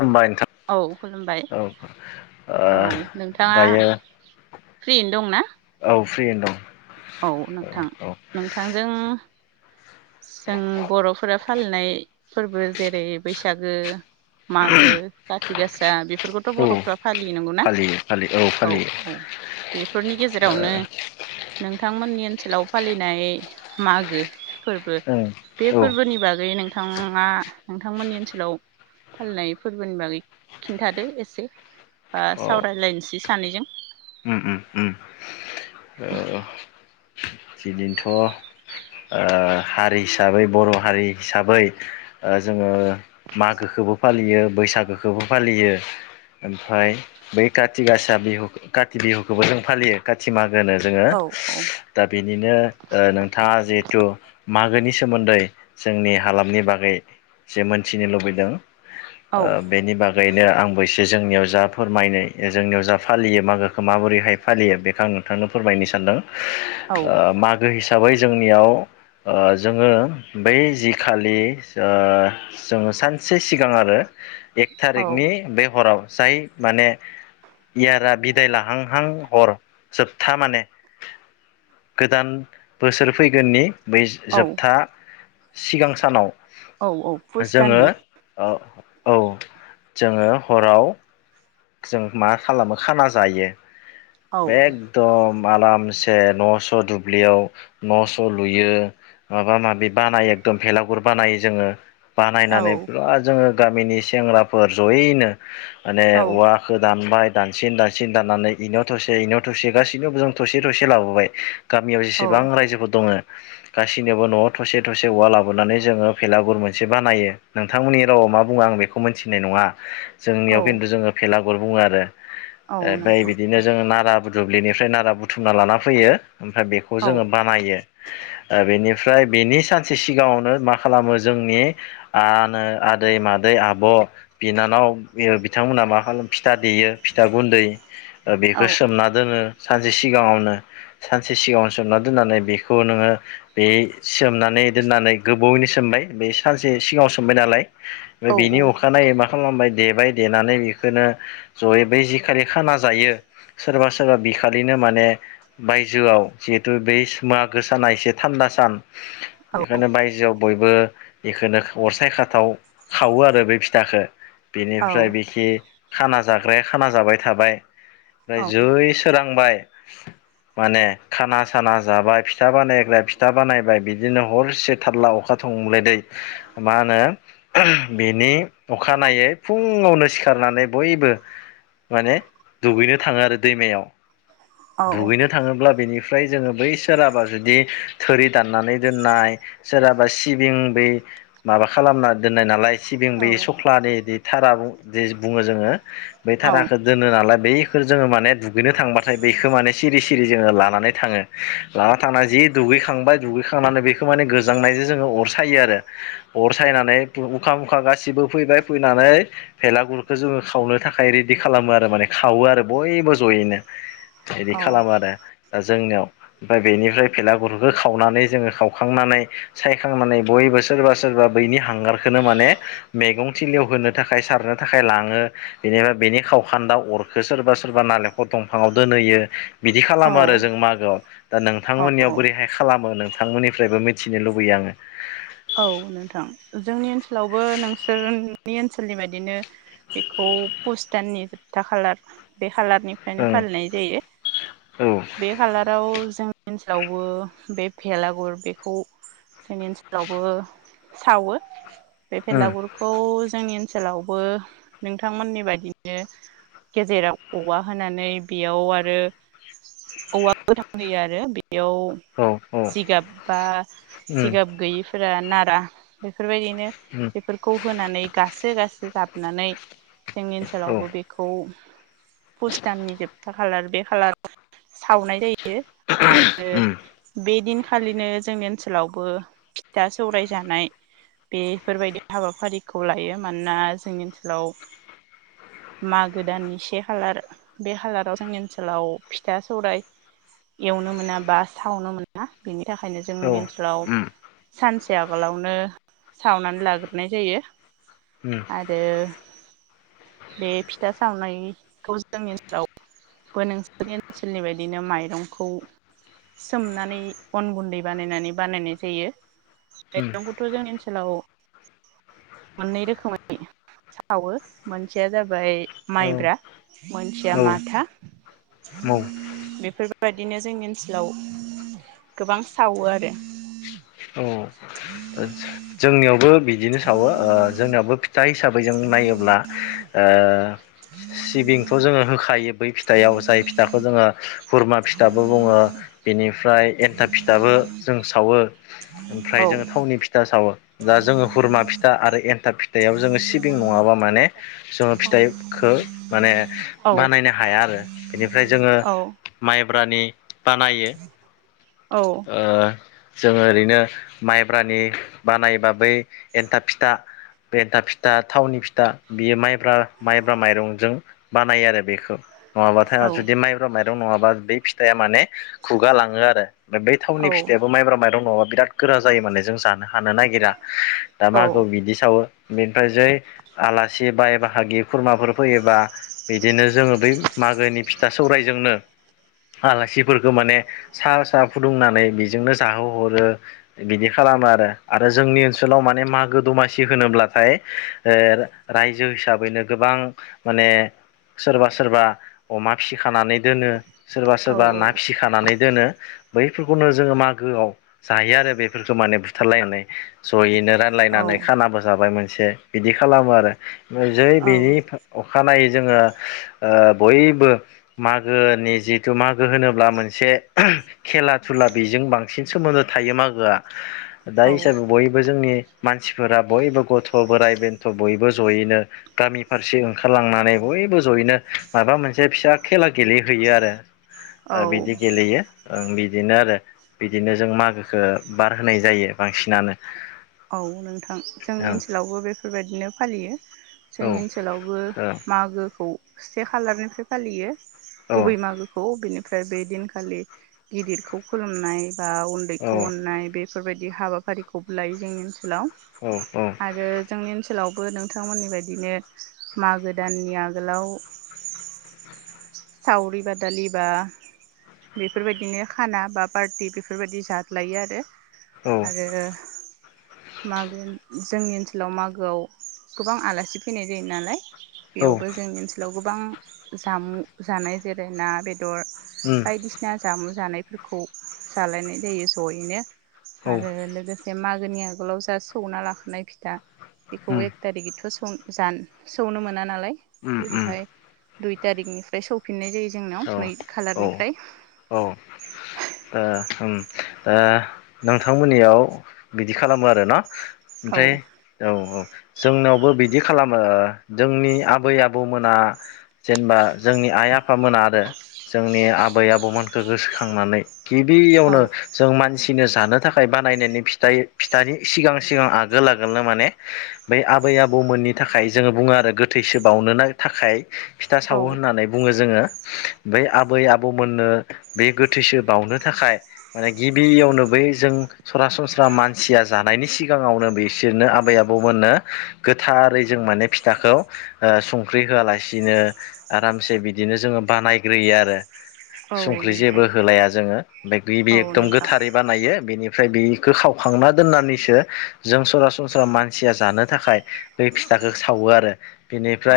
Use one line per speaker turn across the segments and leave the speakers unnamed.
होमबा नोंथां
औ खुलुमबाय
औ ओ
औ नोंथाङा
दायो
फ्रियैनो दं ना?
औ फ्रियैनो दं।
औ नोंथां
औ
नोंथांजों जों बर'फोरा फालिनाय फोरबो जेरै बैस बैसागो मागो। थि गासा बि बेफोरखौथ'
औ औ
बर'फ्रा फालियो नंगौ ना
फालियो फालियो
औ
फालियो
औ बेफोरनि गेजेरावनो नोंथ नोंथांमोननि ओनसोलाव फालिनाय मागो फोरबो
ओं
बे
औ
फोरबोनि बागै नोंथ नोंथाङा नोंथांमोननि ओनसोलाव फालिनाय फोरबोनि बागै खिन्थादो एसे बा
औ
सावरायलायसै। सानैजों
उम उम उम औ। बिदिनोथ' हारि हिसाबै बर' हारि हिसाबै ओ जोङो मागोखोबो फालियो बैसागोखोबो फालियो ओमफ्राय बै काति गासा बिहु काति बिहुखौबो जों फालियो काथि माग
औ औ
[unintelligible] दा बेनिनो ओ नोंथाङा जिहेतु मागोनि सोमोन्दै जोंनि हालामनि बागै जे मोनथिनो लुबैदों
औ
ओ बेनि बागैनो आंबो एसे जे जोंनियाव जा फोरमायनाय जोंनियाव जा फालियो मागोखौ खौ माबोरैहाय फालियो बेखो आं नोंथांनो फोरमायनो सानदों।
औ
ओ मागो हिसा हिसाबै जोंनियाव ओ जोङो बै जि खालि ओ जोङो सानसे सिगां आरो एक
औ
थारिकनि बे हराव जाय माने इयारा बे बिदाय लाहांहां हर जोबथा माने गोदान बोसोर फैगोननि बै
औ
जोबथा सिगां सानाव
औ औ पुस
जोङो
दाननि
ओ औ जोङो हराव जों मा खालामो खाना जायो।
औ
बेकदम बालामसे न'स' दुब्लियाव न'स' लुयो माबा माबि बानायो एकदम भेलागुर बानायो जोङो।
औ
बानायनानै बिराद जोङो गामिनि सेंग्राफोर ज'यैनो
औ
माने दानबाय दानसिन दानसिन दाननानै इनाव थसे इनाव थसे गासैनावबो जों थसे थसे लाबोबाय गामियाव
औ
जेसेबां रायजोफोर दङो? गासिनोबो न'आव थसे थसे औवा लाबोनानै जोङो भेलागुर मोनसे बानायो नोंथांमोननि रावाव मा बुङो आं बेखौ मोनथिनाय नङा।
औ
जोंनियाव खिन्थु जोङो भेलागुर बुङो आरो
औ
ओमफाय
नोंथां
बिदिनो जोंङो नारा बुदु दुब्लिनिफ्राय नारा बुथुमना लाना फैयो। ओमफ्राय बेखौ
औ
जोङो बानायो ओ बेनि ओमफ्राय बेनि सानसे सिगाङावनो मा खालामो जोंनि आनो आदै मादै आब' बिनानाव बि ओ बिथांमोना मा? होनो फिथा देयो फिथा गुन्दै ओ
औ
बेखो सोमना दोनो सानसे सिगाङावनो सानसे सिगाङावनो सोमना दोननानै बेखौ नोङो बे सोमनानै दोननानै गोबावयैनो सोमबाय बे सानसे सिगाङाव सोमबाय नालाय ओ
औ
बिनि अखानायै माख खालामबाय देबाय देनानै बेख बेखोनो जयै बै जिखालि खाना जायो सोरबा सोरबा बि खालिनो माने बायजोआव जिहेथु बैस मागो साना एसे थान्दा सान
औ
बेखोनो बायजोआव बयबो बेखोनो अरसाय खाथाव खावो आरो बे फिथाखो।
औ औ
बिनिफ्राय बिखि खाना जाग्राया खाना जाबाय थाबाय। ओमफ्राय जै सोरां खांबाय माने खाना साना जाबाय फिथा बानायग्राया फिथा बानायबाय बिदिनो हरसे थारला अखा थंब्लेददैै मा होनो बेनि अखानायै फुंआवनो सिखारनानै बयबो माने दुगैनो थाङो आरो दैमायाव। दुगैनो थाङोब्ला बेनिफ ओमफ्राय जोङो बै सोरहाबा जुदि थोरि दाननानै दोननाय सोरहाबा सिबिं बै माबा खालामना दोननाय नालाय सिबिं बै सख्लानिदि थारा बुं जे बुङोस जोङो बे
औ
थाराखौ दोनो नालाय बै खौ जोङो माने दुगैनो थांबाथाय बेखौ माने सिरि सिरि जोङो लानानै थाङो लाना थांनानै जि दुगैखांबाय दुगैखांनानै बेखौ मान गोजांनायजों जोङो अर सायो आरो अर सायनानै उखा मुखा गासिबो फैबाय फैनानै भेला गुर बेखौ जोङो खावनो थाखाय रेडि खालामो आरो माने खावो आरो बयबो ज'यैनो बिदि खालामो आरो दा जोंनियाव ओमफ्राय बेनिफ्राय फेलागुरखौ खावनानै जोङो खावखांनानै सायखांनानै बयबो सोरबा सोरबा बैनि हांगार खौनो माने मैगं थिलियाव होनो थाखाय सारनो थाखाय आखाय लाङो बेनिफ्राया बेनि खावखान्दा अरखौ सोरबा सोरबा नालेंखर दंफाङाव दोनहोयो बिदि खालामो आरो
औ
जों मागोआव दा नोंथांमोननियाव
औ
बोरैहाय खालामो नों थांमोननिफ्रायबो मिथिनो लुबैयो आङो
औ नोंथां जोंनि ओनसोलावबो नोंसोरनि ओनसोलनि बाददिनो बेखौ पुस दाननि जोबथा खालार बे खालारनिफ्रायनो
आङो
फालिनाय जायो
ओं
बे खालाराव जों ओनसोलावबो बे भेलागुर बेखौ जोंनि ओनसोल जेरावबो सावो। बे
औ
बेलागुरखौ जोंनि ओनसोलावबो नोंथांमोननि बायदिनो गेजेराव औवा होनानै बेयाव आरो औवा गोथां होयो आरो बेयाव
ओं
जिगाब बा
औ
जिगाब फोरा नारा बे बेफोरबायदिनो बेफोरखौ होनानै गासो गासो जाब नानै जोंनि ओनसोलावबो बेखौ पुस दाननि जोबथार खालार बे खालार सावनाय जायो। आरो बेदिन खालिनो जोंनि ओनसोलावबो फिथा सौराय जानाय बेफोरबायदि हाबाफारिखौ लायो मानोना जोंनि ओनसोलाव मागो दाननि से खालार बे खालाराव जोंनि ओनसोलाव फिथा सौराय एवनो मोना बा सावनो मोना बेनि बेनि थाखायनो जोंनि
औ
ओनसोलाव
उम
सानसे आगोलावनो सावनानै लाग्रोनाय जायो।
उम
आरो बे फिथा सावनायखौ जोंनि ओनसोलावबो नोंसोरनि ओनसोलनि बायदिनो माइरंखौ सोमनानै अन गुन्दै बानायनानै बानायनाय जायो। माइरंखौथ' जोंनि ओनसोलाव मोननै रोखोमै सावो मोनसेया जाबाय
औ उम औ
माइब्रा मोनसेया
उम
माथा
उम औ
बेफोरबायदिनो जोंनि ओनसोलाव गोबां सावो आरो।
औ
[inaudible]
जोंनियावबो। बिदिनो सावो ओ जोंनियाबो। जाय हिसाबै जों नायोब्ला ओ सिबिंथ' जोङो होखायो बै फिथाइाव जाय फिथाखौ जोङो हुरमा फिथाबो बुङो बेनिफ्राय एन्थाब फिथाबो जों सावो।
औ
ओमफ्राय जङो थावनि फि फिथा सावो दा जोङो हुरमा फिथा आरो एन्थाब फिथाइयाव जोङो सिबिं नङाबा माने जोङो फिथाखौ माने बानायनो हाया आरो बेनिफ्राय जोङो माइ ब्रानि बानायो। जोङो ओरैनो माइब्रानि बानायबा बै एन्थाब फिथा बे एन्थाब फिथा थावनि फिथा बियो माइब्रा माइब्रा माइरंजों बानायो आरो बेखौ। नङाबाथाय जुदि माइब्रा माइ नङाबा बै फिथाइआ माने गुगा लाङो आरो। बै थावनि फिथायाबो माइब्रा माइरं नङा बिराद गोरा जायो मान जों जानो हा हानो नागिरा दा
औ
मागोआव बिदि सावो। बेनिफ्राय जै आलासि बाय बाहागि। खुरमाफोर फैयोबा। बिदिनो जोङो बै मागोनि फिथा सौरायजोंनो आलासिफोरखौ माने सा सा फुदुंनानै बेजोंनो जाहो हरो बिदि खालामो आरो। आरो जोंनि ओनसोलाव माने मागो दमासि थि होनोब्लाथाय ओ रायजो हिसाबैनो गोबां माने सोरबा सोरबा अमा फिसिखानानै दोनो। सोरबा सोरबा
औ
ना फिसिखानानै दोनो। बैफोरखौनो जोङो मागोआव जायो आरो बेफोरखौ माने बुथारलायनानै। जयैनो।
औ
रानलायनानै खानाबो जाबाय मोन एसे बिदि खालामो आरो। जै बेनि अखानायै जोङो बयबो मागोनि जिथु मागो होनोब्ला मोनसे खेला धुला बेजों बांसिन सोमोन्दो थायो मागोआ। दायो हिसाबै बयबो जोंनि मानसिफोरा बयबो गथ' बोराइ बेन्थ' बयबो जयैनो गामि फारसे ओंखारलांनानै बयबो जयैनो माबा मोनसे फिसा खेला गेलेहैयो आरो। बिदि गेलयो। ओ बिदिनो आरो बिदिनो जों मागोखौ बारहोनाय जायो। बांसिनानो।
औ नोंथां जोंनि ओनसोलावबो बेफोरबायदिनो फालियो। जोंनि
ओं
ओनसोलावबो
औ
मागो औ से खालारनिफ्राय फालियो
औ
गुबै मागोखौ बेनो ओमफ्राय बे दिनखालि गिदिरखौ खुलुमनाय बा उन्दैखौ अननाय बे बेफोरबायदि हाबाफारिखौ लायो। [inaudible] हेल'
औ औ
आरो जोंनि ओनसोलाव बो नोंथांमोननि बायदिनो मागो दाननि आगोलाव सावरि-बादालि बा बेफोरबायदिनो खाना बा पार्टि बेफोरबायदि जादलायो आरो।
औ
आरो मागोनि जोंनि ओनसोलाव मागोआव गोबां आलासि फैनाय जायो नालाय।
औ
बेयावबो जोंनि ओनसोलाव गोबां जामुं जानाय जेरायना बे- दर बायदिसिना जामु जानायफोरखौ जालायनाय जायो जयैनो।
औ उम औ
आरोे लोगोसे बे मागोनि आगोलाव जा सौना लाखानाय फिथा बेखौ
उम
एक थारिखैथ' स जा सौनो मोना नालाय
उम उम
ओमफ्राय दुइ तारिखनि फ्राय सौफिनाय जायो। जोंनाव
औ
नै
औ
खालारनिफ्राय
औ दा दा नोंथांमोननियाव बिदि खालामो आरो ना
औ
ओमफ्राय औ औ जोंनियावबो बिदि खालामो, जोंनि आबै-आबौमोना जेनेबा जोंनि आइ-आफामोना आरो जोंनि आबै-आबौमोनखौ गोसोखांनानै गिबियावनो जों मान सिनो जानो थाखाय बानायनायनि फिथाइ फिथानि सिगां सिगां आगो आगोलनो माने बै आबै आबौमोननि थाखाय जोङो बुङो आरो गोथैसो बावनो थाखाय फिथा
औ
सावो
औ
होननानै बुङो जोङो। बै आबै आबौमोननो बे गोथैसो बावनो थाखाय माने गिबियावनो बै जों सरासनस्रा मानसिया जानायनि सिगाङावनो बिसोरनो आबै-आबौमोननो गोथारै जों माने फिथाखौ ओ संख्रि होआलासिनो आरामसे बिदिनो जोङो बानायग्रोयो आरो
औ
संख्रि
नोंथां
जेबो होलाया जोङो। ओमफ्राय गिबि
औ
एकदम
नोंथां
गोथारै बानायो बेनि ओमफ्राय बेखौ सावखांना दोननानैसो जों सरासनस्रा मानसिया जानो थाखाय बे फिथाखौ सावो आरो।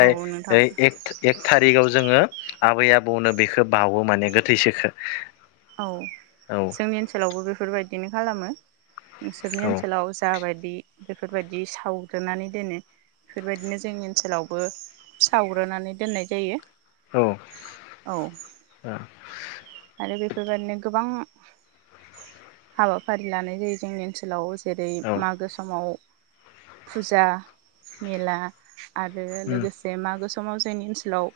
औ नोंथां
एक एक एथानि। बिगाव जोङो। आबै आबौनो बेखौ बावो माने गोथैसोखो।
औ
औ
जोंनि ओनसोलावबो बेफोरबायदिनो खालामो। नोंसोरनि
औ
ओनसोलाव जाबाय। दि बेफोरबायदि सावग्रोनानै दोनो बेफोरबायदिनो जोंनि ओनसोलावबो सावग्रोनानै दोननाय जायो। औ
औ।
आरो बेफोरबायदिनो गोबां हाबाफारि लानाय जायो जोंनि ओनसोलाव। जेरै
औ
मागो समाव। फुजा मेला। आरो
उम
लोगोसे मागो सम। समाव जोंनि ओनसोलाव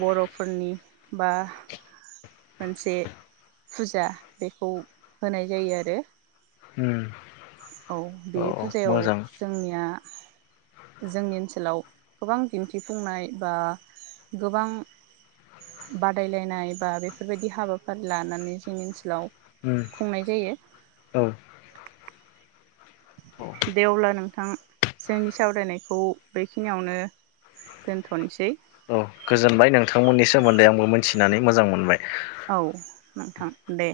बर'फोरनि बा। मोनसे फुजा बेखौ होनाय जायो आरो।
उम।
औ बे
औ
फुजायाव
मोजां
जोंनिया। जोंनि ओनसोलाव गोबां दिन्थिफुंनाय बा गोबां बादायलायनाय बा बेफोरबायदि हाबाफारि लानानै जोंनि ओनसोलाव।
उम
खुंनाय जायो।
औ
देवब्ला नों। नोंथां जोंनि सावरायनायखौ बेखिनियावनो दोनथ'नोसै।
औ गोजोनबाय नोंथांमोननि सोमोन्दै आंबो मिथिनानै मोजां मोनबाय।
औ नोंथां दे।